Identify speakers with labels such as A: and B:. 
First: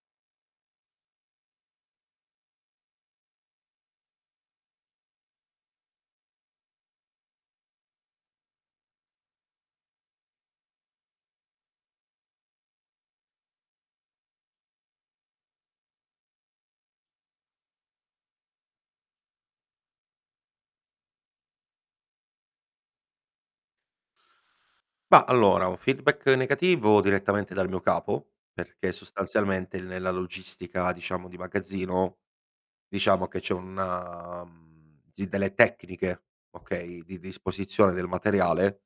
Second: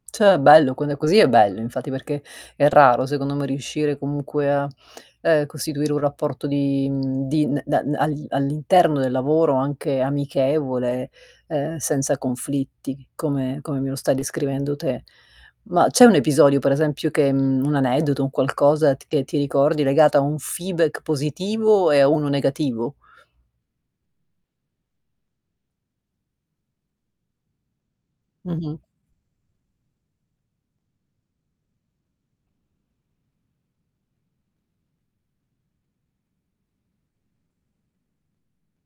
A: Cioè, è bello, quando è così è bello, infatti perché è raro secondo me riuscire comunque a, ehm, costituire un rapporto di, mhmm, di da all all'interno del lavoro, anche amichevole, ehm, senza conflitti, come come me lo stai descrivendo te. Ma c'è un episodio, per esempio che, mhmm un aneddoto, un qualcosa che ti ricordi legato a un feedback positivo e a uno negativo?
B: Ma, allora un feedback negativo direttamente dal mio capo,
A: Mh-mh.
B: perché sostanzialmente nella logistica, diciamo, di magazzino, diciamo, che c'è una delle tecniche, okay, di disposizione del materiale